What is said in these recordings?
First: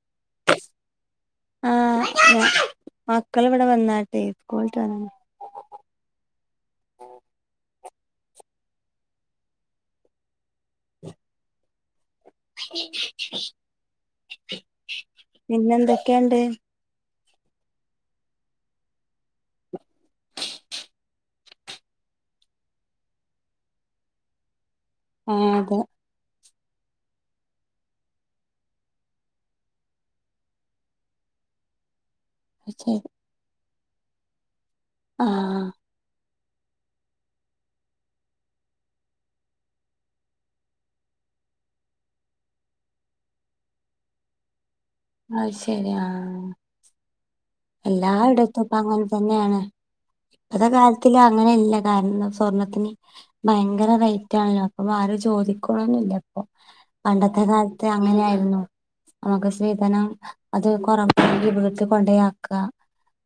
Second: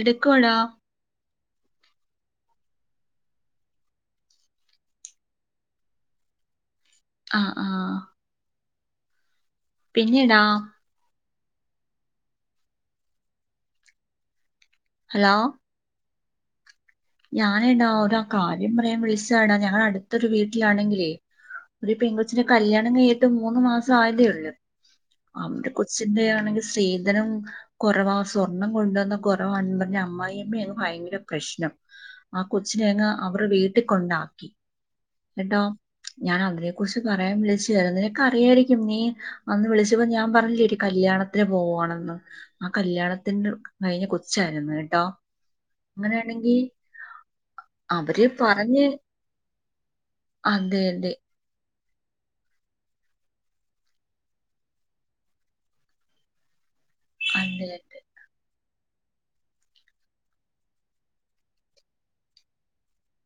എടുക്കുവെടാ ആഹ് മക്കൾ ഇവിടെ വന്നാട്ടെ സ്കൂൾ വിട്ട് വന്ന് ആഹ് ആഹ് പിന്നീടാ [unintelligible] നിന്നെന്താ കേണ്ടേ ഞാനെടാ ഒരു കാര്യം പറയാൻ വിളിച്ചാടാ ഞങ്ങടെ അടുത്തൊരു വീട്ടിലാണെങ്കിലേ ഒരു പെൺകൊച്ചിന്റെ കല്യാണം കഴിഞ്ഞിട്ട് മൂന്ന് മാസം ആയതേ ഉള്ളു അവന്റെ ആഹ് കൊച്ചിന്റെ ആണെങ്കിൽ സ്ത്രീധനം കുറവാ സ്വർണം കൊണ്ടുവന്ന കുറവാണെന്ന് പറഞ്ഞ് അമ്മായിയമ്മ അങ്ങ് ഭയങ്കര പ്രശ്നം ആ അതെ ശരി കൊച്ചിനേയങ്ങ് അവരുടെ വീട്ട ട്ടി കൊണ്ടാക്കി എന്നിട്ടോ ആഹ് ഞാൻ അവനെ കുറിച്ച് പറയാൻ വിളിച്ചയാ. നിനക്കറിയായിരിക്കും നീ അന്ന് വിളിച്ചപ്പോ ഞാൻ പറഞ്ഞില്ലേടി കല്യാണത്തിന് പോവാണെന്ന് ആ കല്യാണത്തിന്കഴിഞ്ഞ കൊച്ചാരുന്നു. അത് ശെരി ആ അവര് എല്ലായിടത്തും ഇപ്പ പറഞ്ഞ് അങ്ങനെ തന്നെയാണ് ഇപ്പത്തെ അതെ അതെ കാലത്തില് അങ്ങനല്ലേ. കാരണം സ്വർണത്തിന് ഭയങ്കര റേറ്റ് ആണല്ലോ, അപ്പൊ ആരും ചോദിക്ക്ണൊന്നുല്ലപ്പൊ. പണ്ടത്തെ അതെ കാലത്ത് അതെ അങ്ങനെയായിരുന്നു. നമുക്ക് സ്ത്രീധനം അത് കൊറ [unintelligible] വീട്ട് കൊണ്ടെയാ ക്കാ.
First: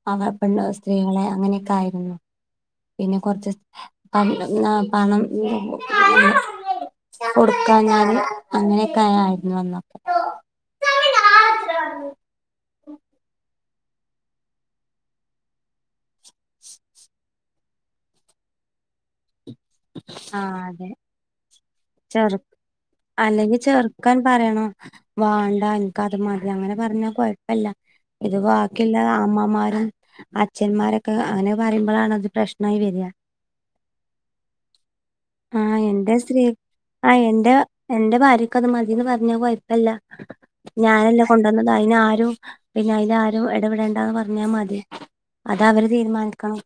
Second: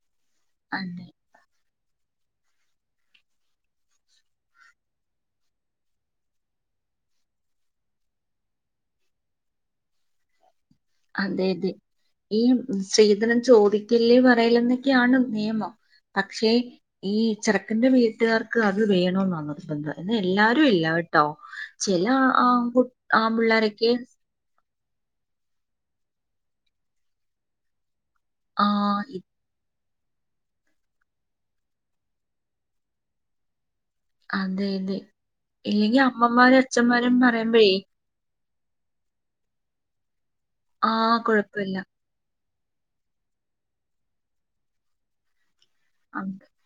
മക പെണ്ണ് അതെ സ്ത്രീകളെ അങ്ങനെയൊക്കെ ആയി. മ് പിന്നെ കുറച്ച് പണ്ടം ന്നാ പണം കൊടുക്കാഞാല് അങ്ങനെയൊക്കെയാ ആയിരുന്നു അന്നൊക്കെ. അതെ അതെ ഈ ശ്രീധനം ചോദി ക്കല്ലേ പറയലെന്നൊക്കെയാണ് നിയമം. പക്ഷേ ഈ ചെറക്കന്റെ വീട്ടുകാർക്ക് അത് വേണോന്നാണ്. ആഹ് എല്ലാരും ഇല്ല അതെ കേട്ടോ ചെല ചെറു ആൺകു ആൺ അല്ലെങ്കിൽ പിള്ളാരൊക്കെ ചെറുക്കൻ പറയണം വാണ്ട എനിക്ക് അത് മതി അങ്ങനെ പറഞ്ഞാ കൊയപ്പല്ല. ഇത് ആ വാക്കില്ല ഇ- അമ്മമാരും, അച്ഛന്മാരൊക്കെ അങ്ങനെ പറയുമ്പളാണ് അത് പ്രശ്നായി വര. അതെ അതെ ഇല്ലെങ്കി എന്റെ സ്ത്രീ അമ്മമാരും അച്ഛന്മാരും ആഹ് എന്റെ പറയുമ്പേ എന്റെ ഭാര്യക്ക് അത് മതിന്ന് പറഞ്ഞാ കൊയപ്പല്ല ആ ഞാനല്ലേ കൊണ്ടുവന്നത് കുഴപ്പമില്ല അയിനാരും പിന്നെ അയിലാരും എടപെടേണ്ടാന്ന് പറഞ്ഞാ മതി അതവര് തീരുമാനിക്കണം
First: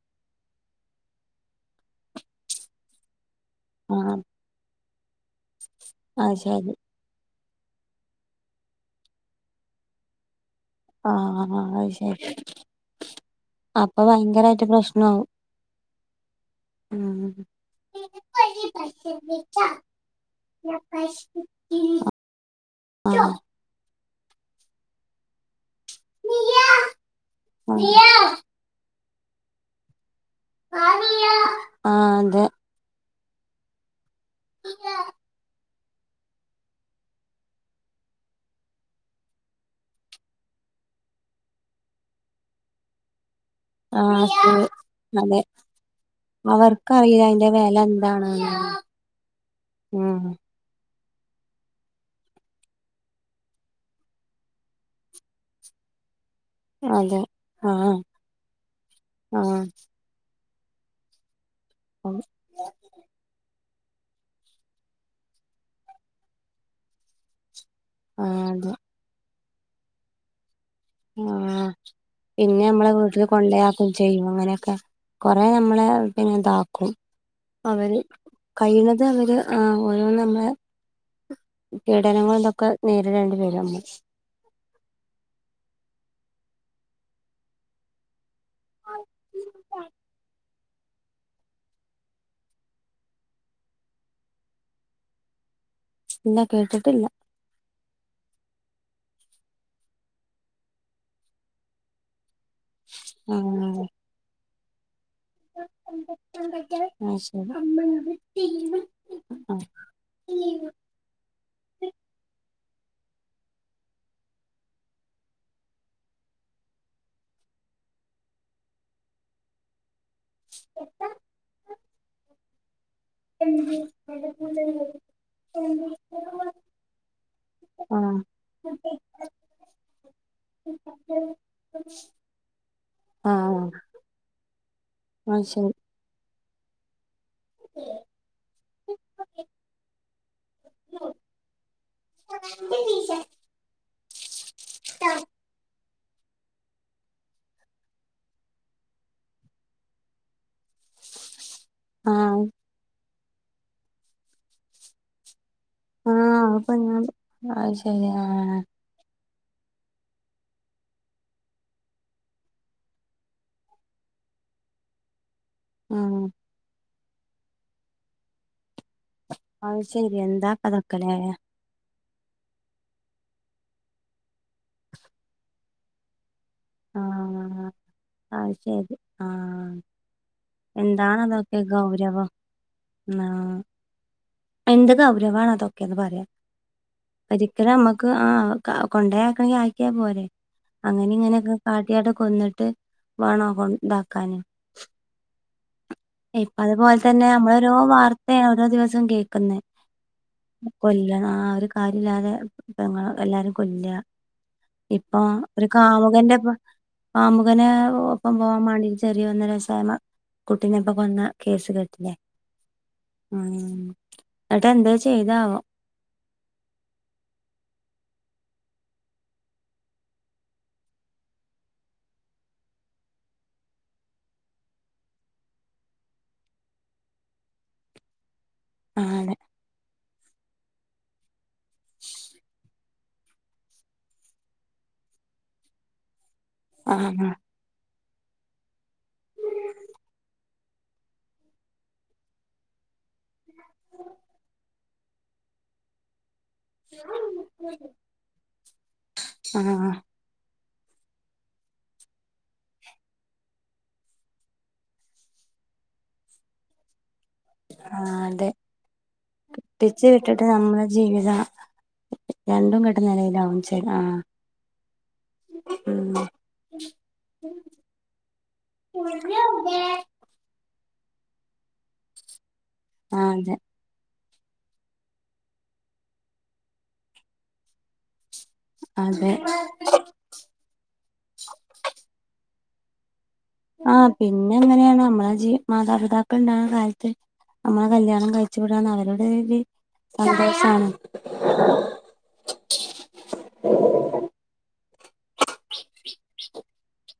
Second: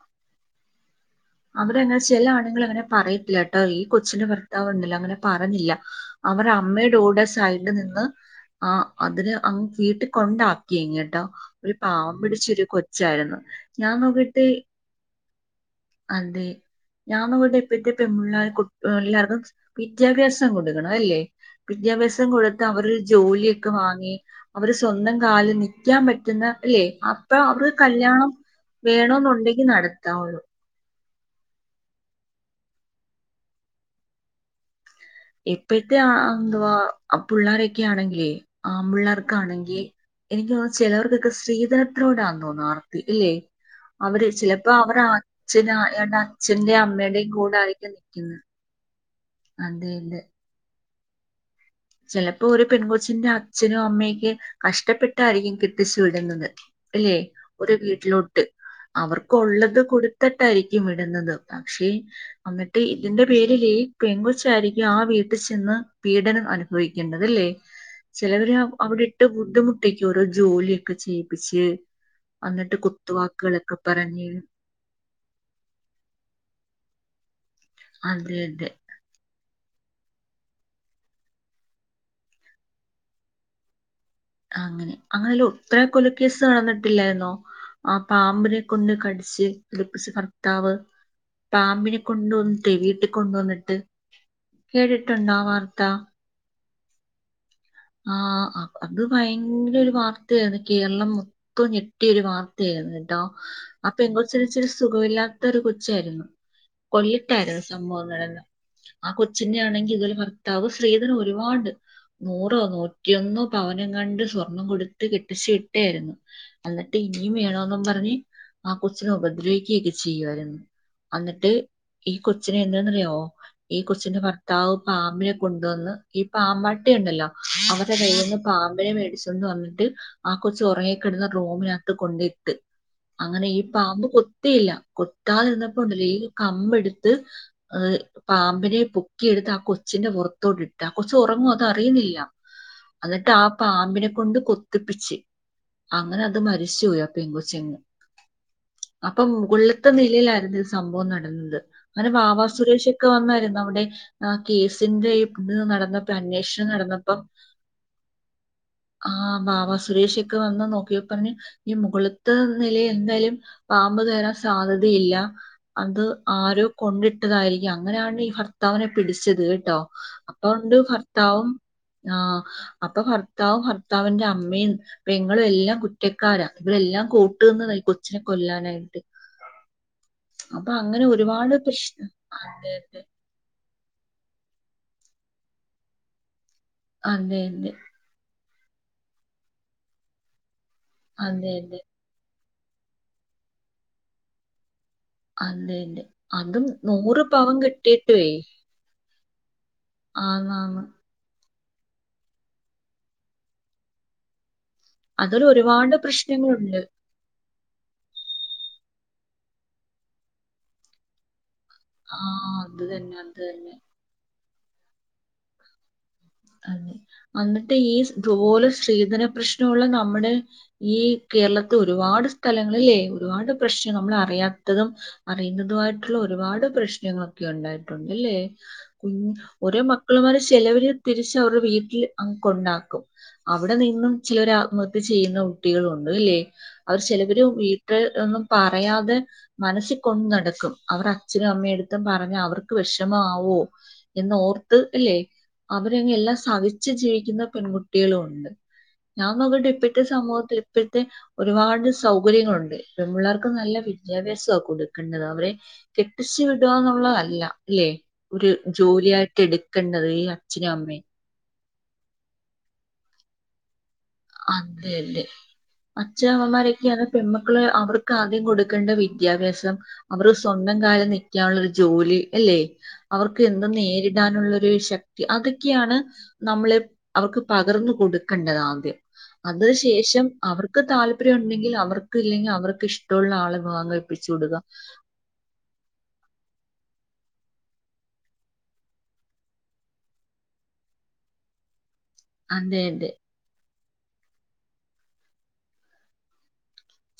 അവിടെങ്ങനെ ചെലാണ് നിങ്ങളങ്ങനെ പറയത്തില്ല ഏ ഈ ആഹ് കൊച്ചിന് ഭർത്താവ്ണ്ടല്ലോ അങ്ങനെ പറഞ്ഞില്ല അത് ശരി അവരമ്മയുടൂടെ സൈ ട് നിന്ന് ആ അതിന് അം വീട്ടികൊണ്ടാ ക്കി ങ്ങ്ട്ടോ ആഹ് ഒരു അത് പാവം ശരി പിടിച്ചൊരു കൊച്ചാരുന്നു ഞാൻ അപ്പൊ നോക്കിട്ട് ഭയങ്കരായിട്ട് പ്രശ്നാവും അതെ ഉം ഞാനവിടെ ഇപ്പഴത്തെ പെൺ പിള്ളാർക്കും [unintelligible] വിദ്യാഭ്യാസം കൊടുക്കണം അയല്ലേ വിദ്യാഭ്യാസം കൊടുത്ത് അവരൊരു ആഹ് ജോലിയൊക്കെ വാങ്ങി അവര് സ്വന്തം കാലിൽ നി ക്കാൻ പറ്റുന്ന അല്ലെ അപ്പൊ അവർക്ക് കല്യാണം വേണോന്നുണ്ടെങ്കി നടത്താവുള്ളൂ ആ അതെ ഇപ്പഴത്തെ ആ ന്തുവാ പുള്ളാരൊക്കെ ആണെങ്കിലേ ആമ്പിള്ളേർക്കാണെങ്കിൽ എനിക്ക് തോന്ന്ന്നുചിലർക്കൊക്കെ സ്ത്രീധനത്തോട്ആ നെന്ന്തോനുന്നു ആർത്തി ഇല്ലേ ആഹ് അവര് ശരി ചിലപ്പോ അവർ അതെ അച്ഛന അച്ഛന്റെയും അവർക്കറിയില്ല അമ്മയുടെയും അയിന്റെ കൂടെ വെല ആയിരിക്കും നിൽക്കുന്നത് എന്താണ്ന്ന് അതെ അതെ - ഉം ചെലപ്പോ ഒരു പെൺകൊച്ചിന്റെ അച്ഛനും അമ്മയെക്കെ കഷ്ടപ്പെട്ടായിരിക്കും കെട്ടിച്ചു വിടുന്നത്- അല്ലെ അതെ ഒരു ആഹ് വീട്ടിലോട്ട് ആഹ് അവർക്കൊള്ളത് കൊടുത്ത- യിരിക്കും വിടുന്നത്- പക്ഷേ ആഹ് അന്നിട്ട് ഇതിന്റെ പേരില്- പെൺകൊച്ചായിരിക്കും ആ വീട്ടിൽ ചെന്ന് പീഡനം അനുഭ ഭവിക്കേണ്ടതല്ലേ? ചിലവര് അതെ അവിടെ ഇട്ട് ബുദ്ധിമുട്ടിക്കും ഓരോ ജോലി- ആ പിന്നെ നമ്മളെ വീട്ടിൽ കുത്തുവാക്കുകളൊക്കെ കൊണ്ടയാക്കും പറഞ്ഞ് ചെയ്യും അങ്ങനെയൊക്കെ കൊറെ നമ്മളെ പിന്നെ എന്താ- ക്കും- അവര് അതെ അതെ കഴിയുന്നത് അവര് ആ നമ്മള് പീഡനങ്ങൾക്കെ നേരിടേണ്ടി വരും അങ്ങനെ അങ്ങനെയല്ല ഉത്ര കൊലക്കേസ് നടന്നിട്ടില്ലായിരുന്നോ ആ പാമ്പിനെ കൊണ്ട് കടിച്ച് കുലുപ്പച്ച് ഭർത്താവ് പാമ്പിനെ കൊണ്ട് വന്നിട്ട് വീട്ടിൽ കൊണ്ട് വന്നിട്ട് കേട്ടിട്ടുണ്ടാ വർത് ത്താ- ഇല്ല കേട്ടിട്ടില്ല ആ അത് ഭയങ്കോരു വാർത്തയാരുന്നു കേരളം മൊത്തം ഞെട്ടിയ ഒരു വാർ ത്തെ ആരുന്നു കേട്ടോ ആ ആ പെങ്കൊച്ചിന് ഇച്ചിരി സുഖവില്ലാ ത്ത ഒരു കൊച്ചാരുന്നു കൊല്ലത്തായിരുന്നു സംബവം നടന്ന ആ കൊച്ചിന്റെ ആണെങ്കി ഇത് പോലെ ഭർത്താവ് സ്ത്രീധനം ഒരുപാട് നു റോ നൂറ്റിയൊന്നോ പവനെങ്ങാണ്ട് സ്വർണം കൊടുത്ത് കെട്ടിച്ച് വിട്ടെയാരുന്നു അന്നിട്ട് ഇനിയും വേണംന്ന് പറഞ്ഞ് ആ കൊച്ചിനെ ഉപദ്രവിക്കെ ഒക്കെ ചെയ്ത് ചെയ്യുവാരുന്ന് അന്നിട്ട് ഈ കൊ ച്ചിനെ എന്താന്നറിയാവോ ഓ ഈ കൊച്ചിന്റെ ഭർത്താവ് പാമ്പിനെ കൊണ്ടുവന്ന് ഈ പാമ്പാട്ടിയൊണ്ടല്ലോ അവർടെ കയ്യീന്ന് പാമ്പിനെ മേടിച്ചൊണ്ട് വന്നിട്ട് ആ കൊച്ച് ഒറങ്ങി കിടുന്ന റൂമിനത്ത് കൊണ്ടയിട്ട് അങ്ങനെ ഈ പാമ്പ് കൊത്തില്ല ആ ശരി കൊത്താതിരന്നപ്പോ ഒണ്ടല്ലോ ഈ ഒര് കമ്പെട് ത് ആഹ് പാമ്പിനെ പൊക്കിയെടുത്ത് ആ കൊച്ചിന്റെ പൊറത്തോട്ടിട്ട് ആ കൊച്ച് ഒറങ്ങുവാ അത് അറിയുന്നില്ല അന്നിട്ട് ആ പാമ്പിനെ കൊണ്ട് കൊത്തിപ്പിച്ച് അങ്ങനെ അത് മരിച്ചു പോയി ആ പെങ്കൊച്ചങ്ങ് അപ്പം മുകുൾലത്തെ നിലേലാരുന്നു ഇസ് സംബോം നടന്ന്‌ത് അങ്ങനെ ആ വാവാ സുരേഷ് ക്ക് വന്നാരുന്നോ അവിടെ ആ കേസിന്റെയും ഇത് നടന്നപ്പോ അന്വേഷ് നടന്ന അഹ് ശെരി ആ ആഹ് ബാവാ സുരേഷിക്ക് വന്ന് നോക്കിയപർഞ്ഞ് ഈ മുകുള്ത്തെ നിലേ എന്തയലും പാമ്പ് കേറാൻ സാധ്യതയില്ലാ അത് ആഹ് ആരോ കൊണ്ടിട്ടതാഴിരിക്കും അങ്ങനെയാണ്ടി ഈ ഭർത്താവിനെ പിടിച്ചത് കേട്ടോ അത് ശരി അപ്പ എന്താ ഒണ്ട് കഥക്കലേ ഭർത്താവും ആഹ് അപ്പ ഭർത്താവും ഭർത്താവിന്റെ അമ്മയും പെങ്ങളും എല്ലാം കുറ്റക്കാരാ ഇവരെല്ലാം ആഹ് കൂട്ട്ന്നതാ ഈ കൊ ച്ചിനെ അത് ശരി കൊല്ലാനായിട്ട് ആഹ് അപ്പ അങ്ങനെ എന്താണ് ഒരുപാട് അതൊക്കെ ഗൗരവം പെശ്--അതെ തെ ആഹ് എന്ത് ഗൗരവാണതൊക്കെന്ന് പറയാ അതെ ഒരിക്കല് അമ്മക്ക് ആഹ് കാ കൊണ്ടേയാക്കണെങ്കി ആക്കിയാ പോരെ അങ്ങനെ അതെ അതെ ഇങ്ങനെയൊക്കെ അതെ കാട്ടിയാട്ട് കൊന്ന് ട്ട് വാണോ കൊൺണ്ടാക്കാന് അതെ അതെ ഇപ്പ അതും അതുപോൽ നൂറ് തന്നെ നമ്മൾ പവൻ ഒരോ കിട്ടിയിട്ടുവേ വാർത്തയാ ഓരോ ദിവസവും കേ പന്നെ ആന്നാന്ന് മുക്കോയില്ലേ ന്നാര് കാര്യല്ലാതെ പെങ്ങളും എല്ലാരും കൊല്യാ ഇപ്പ അതിൽ ഒരു ഒരുപാട് കാമുകന്റെ പ പ്രശ്നങ്ങളുണ്ട് കാമു അങ്ങനെ ഒപ്പം പോകാംമാണ്ടി ചെറിയ ഒന്നരസായ മ കുട്ടീനെപ്പ കൊന്ന കേസ് കേട്ടില്ലേ ആ അത് തന്നെ അത് ഉം ഉം തന്നെ ഉം എന്നിട്ട് എന്ത്‌ ചെയ്താവോ അത് അന്നിട്ട് ഇത്പോലെ സ്ത്രീധന പ്രശ്നോള്ള നമ്മടെ ഈ കേരളത്ത് ഒരുപാട് സ്ഥലങ്ങളില്ലേ ഒരുപാട് പ്രശ് നമ്മള് അറിയാത്തതും അറിയുന്നതുമായിട്ടുള്ള ഒരുപാട് പ്രശ്നങ്ങളൊക്കെ ഒണ്ടായിട്ടൊണ്ട് ഇല്ലേ ഉ ആള് ഒരേ മക്കള്മാരെ ചിലവര് തിരിച്ച് അവരുടെ വീട്ടിൽ അ കൊണ്ടാക്കും അവിടെ നിന്നും ചിലർ ആത്മഹത്യ ചെയ്യുന്ന കുട്ടികളുണ്ട് അല്ലേ അവർ ആഹ് ചിലവര് വീട്ടിൽ ഒന്നും പറയാതെ മനസ്സിൽ കൊണ്ട് നടക്കും അവർ അച്ഛനും അമ്മയു എടുത്ത പറഞ്ഞാ അവർക്ക് വിഷ- [unintelligible] [unintelligible] മാവോ എന്ന് ഓർത്ത് അല്ലേ അവര് അങ് എല്ലാ സഹിച്ച് ജീവിക്കുന്ന പെൺകുട്ടികളും ഉണ്ട് ഞാൻ ആഹ് നോക്കിട്ട് ആഹ് ഇപ്പത്തെ സമൂഹത്തിൽ ഇപ്പോഴത്തെ ഒരുപാട് സൗകര്യങ്ങളുണ്ട് പെൺപിള്ളേർക്ക് നല്ല വിദ്യാഭ്യാസ കൊടുക്കേണ്ടത് അവരെ കെട്ടിച്ചു വിടുകന്നുള്ളതല്ല [unintelligible] അല്ല ഇല്ലേ ഒരു അതെ ജോലിയായിട്ട് എടുക്കണ്ടത് [unintelligible] നമ്മുടെ ജീവിതം രണ്ടും കെട്ട നിലയിലാവും ചെ അതെ അതെ ഉം അച്ഛമ്മമാരൊക്കെയ ആ പെൺമക്കള് അവർക്ക് ആദ്യം കൊടുക്കേണ്ട വിദ്യാഭ്യാസം അവർ സ്വന്തം കാലൽ നിക്കാനുള്ള ഒരു ജോലി എല്ലേ? ആഹ് അവർക്ക് അതെ എന്തും നേരി ഇടാനുള്ളൊരു ശക്തി അതൊക്കെയാണ് നമ്മള് അവർക്ക് പകർന്ന് കൊടുക് കണ്ടതാ ആദ്യം അതെ അതിനു ശേഷം അവർക്ക് താല്പര്യം ഉണ്ടെങ്കിൽ അവർക്ക് ഇല്ലെങ്കിൽ അവർക് ക്ക് ശേ ആഹ് പിന്നെ എങ്ങനെയാണ് നമ്മളെ ജീ മാതാപിതാക്കൾ ഉണ്ടാവുന്ന കാൽ നമ്മളെ കല്യാണം കഴിച്ചു വിടാന്ന് അവരുടെ സന്തോഷമാണ്. അതെ അതെ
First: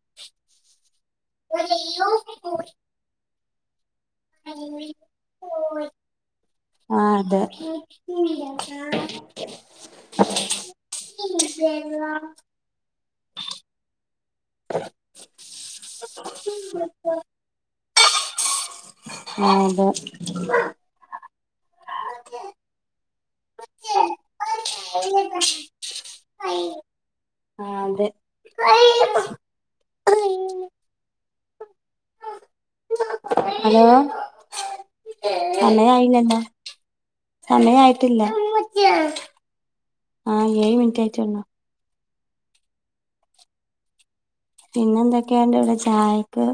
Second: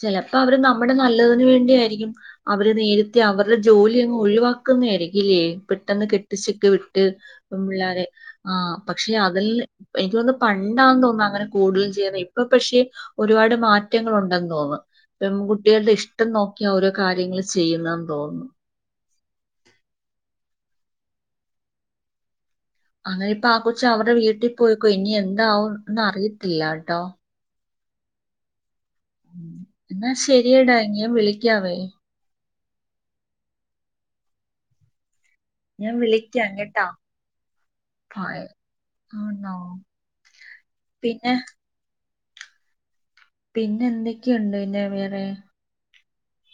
ചിലപ്പോ അവര് നമ്മ നമ്മുടെ നല്ലതിന് ആ വേണ്ടിയാരിക്കും അവര് നേരത്തെ അവർ ഒരു ജോലി ലിയങ്ങ് ഒഴിവാക്കുന്ന ആയിരിക്കില്ലേ പെട്ടെന്ന് കെട്ടിച്ചൊക്കെ വിട്ട് അതെ പിള്ളേരെ ആ പക്ഷെ അതില് എനിക്ക് തോന്നുന്നു പണ്ടാ തോന്നുന്നു അങ്ങനെ കുടുതൽ ചെയ്യുന്ന ഇപ്പ പക്ഷെ ഒരുപാട് മാറ്റങ്ങളു ണ്ടെന്ന് തോന്നെ പെകുട്ട്യേൾടെ ഇഷ്ടം നോക്കി ഓരോ കാര്യങ്ങള് ചെയ്യുന്നെന്ന് തോന്നു അതെ അതെ അങ്ങനെ ഇപ്പൊ ആ കൊച്ച് അവര്ടെ വീട്ടിൽ പോയേക്കാ ഇനി എന്താവുംന്ന് അറിയത്തില്ല ട്ടോ ആ അതെ എന്നാ ശരിയടാ ഞാൻ വിളി ക്കാവേ ഹലോ ഞാൻ സമയായില്ലല്ലൊ വിളിക്കാം കേട്ടാ സമയായിട്ടില്ല ഭയ- ആണോ ആഹ് ഏഴ് പിന്നെ മിൻറ്റായിട്ടൊള്ളു പിന്നെന്തേ പിന്നെ എന്തൊക്കേണ്ട് ഇവിടെ ചായ ക്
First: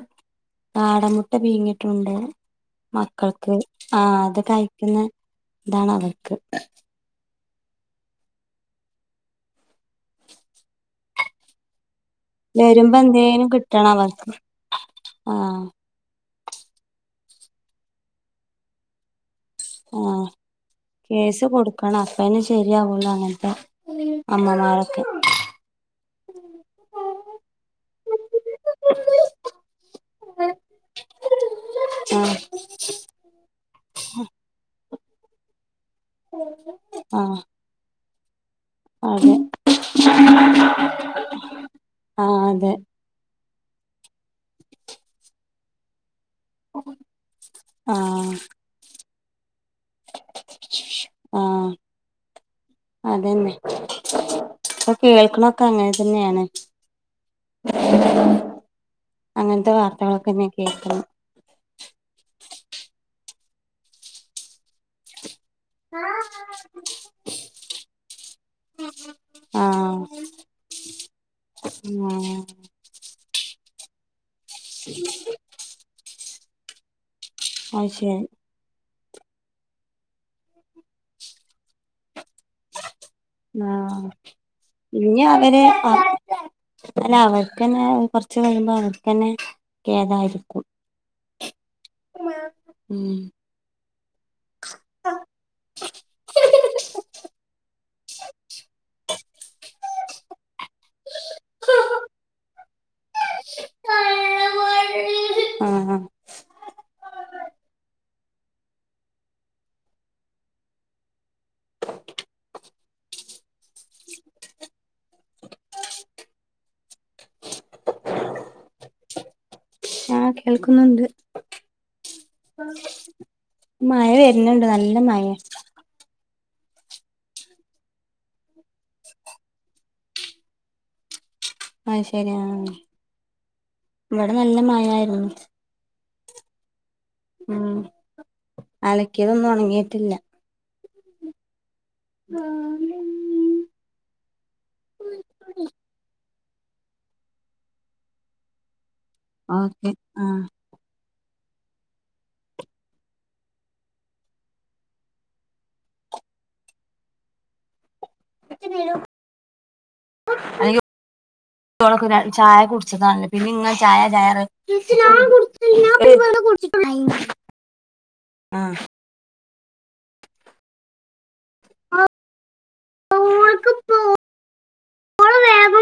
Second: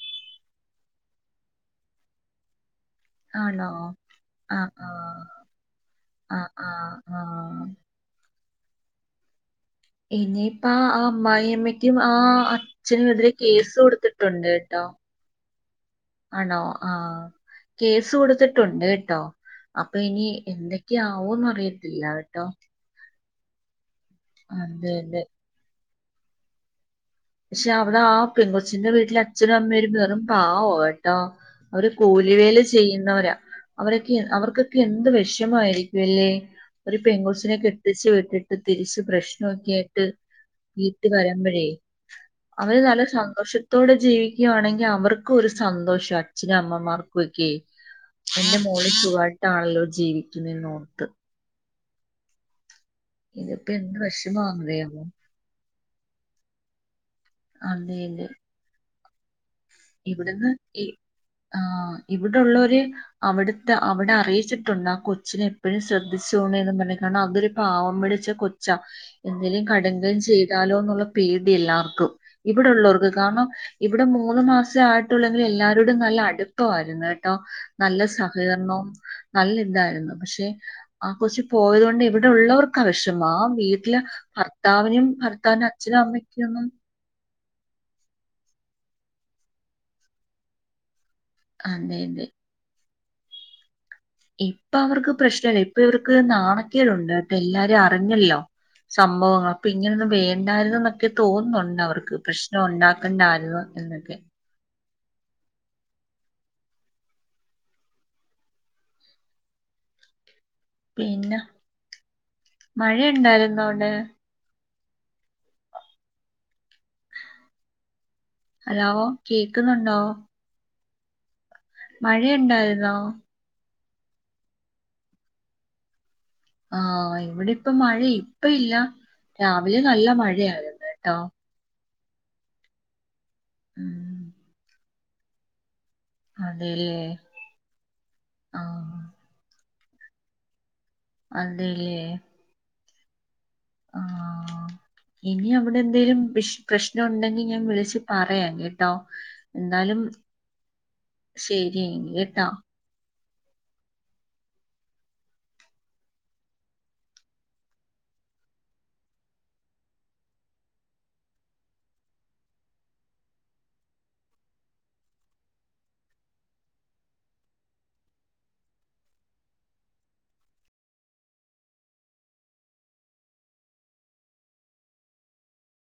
കാടമുട്ട പീങ്ങിട്ടുണ്ട്‌ മക്കൾക്ക് ആണോ ആഹ് അത് ആ കഴിക്കുന്ന ആ ഇതാണ് അവർക്ക് ആ ആ ആ ഇനിപ്പാ ആ അമ്മായിയമ്മ ക്കും ആ വരുമ്പോ അച്ഛനും എതിരെ എന്തേലും കേസ് കിട്ടണം അവർക്ക് കൊടുത്തിട്ടുണ്ട് ട്ടോ ആഹ് ആണോ ആഹ് കേസ് കൊടുത്തിട്ടുണ്ട് കെട്ടോ ആഹ് കേസ് കൊടുക്കണം അപ്പേനേ ശരിയാവൊള്ളൂ അങ്ങ [unintelligible] അതെ തെ പക്ഷെ അവിടെ ആ പെങ്കൊച്ചിന്റെ വീട്ടിലെ അച്ഛനും അമ്മയും വെറും പാവാ കെട്ടോ. അവര് കൂലിവേല ചെയ്യുന്നവരാ. അവരൊക്കെ അവർക്കൊക്കെ എന്ത് വെഷമായിരി വല്ലെ ഒരു ആഹ് ആഹ് പെങ്കൊച്ചിനെ കെട്ടിച്ച് വി തിരിച്ച് അതെ പ്രശ്നൊക്കെ ആയിട്ട് വീട്ടി വരുമ്പഴേ ആഹ് അതെ അവര് നല്ല സ സന്തോഷത്തോടെ ജീവിക്കുകയാണെങ്കി അവർക്കും ഒരു സന്തോഷ അച്ഛനും അമ്മമാർക്കും ഒക്കെ ആഹ് എന്റെ മോള് സുഖാ ട്ടാണല്ലോ ജീവിക്കുന്നെന്നോർത്ത്. ആഹ് അതന്നെ എന്ത് പ്പൊ വിഷമാണെന്നറിയാമോ കേൾക്ക്ണൊക്കെ അങ്ങനെ പിന്നേണ്. അതെല് അങ്ങനത്തെ വാർത്തകളൊക്കെന്നെ ഇവിടുന്ന് ഇ കേൾക്കണെ ആ ഇവിടുള്ളോര് അവിടുത്തെ അവിടെ അറിയിച്ചിട്ടുണ്ട് ആ കൊച്ചിനെ എപ്പോഴും ശ്രദ്ധിച്ചോണെന്ന് പറഞ്ഞിക്കാണ്ട് അതൊരു പാവം പിടിച്ച കൊച്ച എന്തെങ്കിലും ആഹ് കടുംകൈ ചെയ്താലോ എന്നുള്ള പേടി എല്ലാർക്കും ആഹ് ഇവിടുള്ളോർക്ക് കാരണം ഇവിടെ മൂന്ന് മാസം ആയിട്ടൊള്ളേലും എല്ലാരോടും നല്ല അടുപ്പമായിരുന്ന് കേ അത് ണ്ടാവുംനല്ല ശരി സഹകരണവും നല്ല ഇതായിരുന്നു പക്ഷെ ആ കൊച്ച് പോയത് കൊണ്ട് ഇവിടെ അവിടെ ഉള്ളോർക്കാനിഷ്ടം ആ വീട്ടില് ആഹ് ഭർത്താവിനും ഇനി അവര് ഭർത്താവിന്റെ അച്ഛനും അമ്മക്കും ഒന്നും ക്കന്നെ കൊറച്ച്കഴിയുമ്പോ അവക്കന്നെ കേതായിരിക്കും അതെതെ ഉം അവർക്ക് പ്രശ്നല്ല ഇപ്പൊ ഇവർക്ക് നാണക്കേടുണ്ട് ഇപ്പൊ എല്ലാരും വേണ്ടായിരുന്നുന്നൊക്കെ തോന്നുന്നുണ്ട് അവർക്ക് പ്രശ്നം ഉണ്ടാക്കണ്ടായിരുന്നു എന്നൊക്കെ ആഹ പിന്നെ മഴ ഉണ്ടായിരുന്നോ അവ്ടെ അലോ കേ ക്കുന്നുണ്ടോ ക്കുന്നുണ്ട് മഴയുണ്ടാരുന്നോ? മഴ വരുന്നുണ്ട് നല്ല മയ- ആഹ ഇവിടെ ഇപ്പ മഴ ഇപ്പ ഇല്ല രാവിലെ നല്ല മഴയാരുന്നു കേട്ടോ? ആഹ ശരി ആ- ഉം ഇവിടെ നല്ല മയയായി- [unintelligible] അതെല്ലേ? ഉം ആഹ് അലക്കിയതൊന്നും ഉണങ്ങി ട്ടില്ല- ആഹ് - ഇല്ലേ- ആഹ ഇനി അവിടെ എന്തെലും വിഷ പ്രശ്നം ഉണ്ടെങ്കിൽ ഞാൻ വിളിച്ച് പറയാൻ കേ ആ ഓക്കെ ആ- ശരിയെങ്കി കേട്ടാ- [unintelligible] ചായ കുടിച്ചതാണല്ലോ പിന്നെ ഇങ്ങനെ ചായ ചായ [unintelligible] ഓൾക്ക് ഇപ്പോ ഓള് വേഗം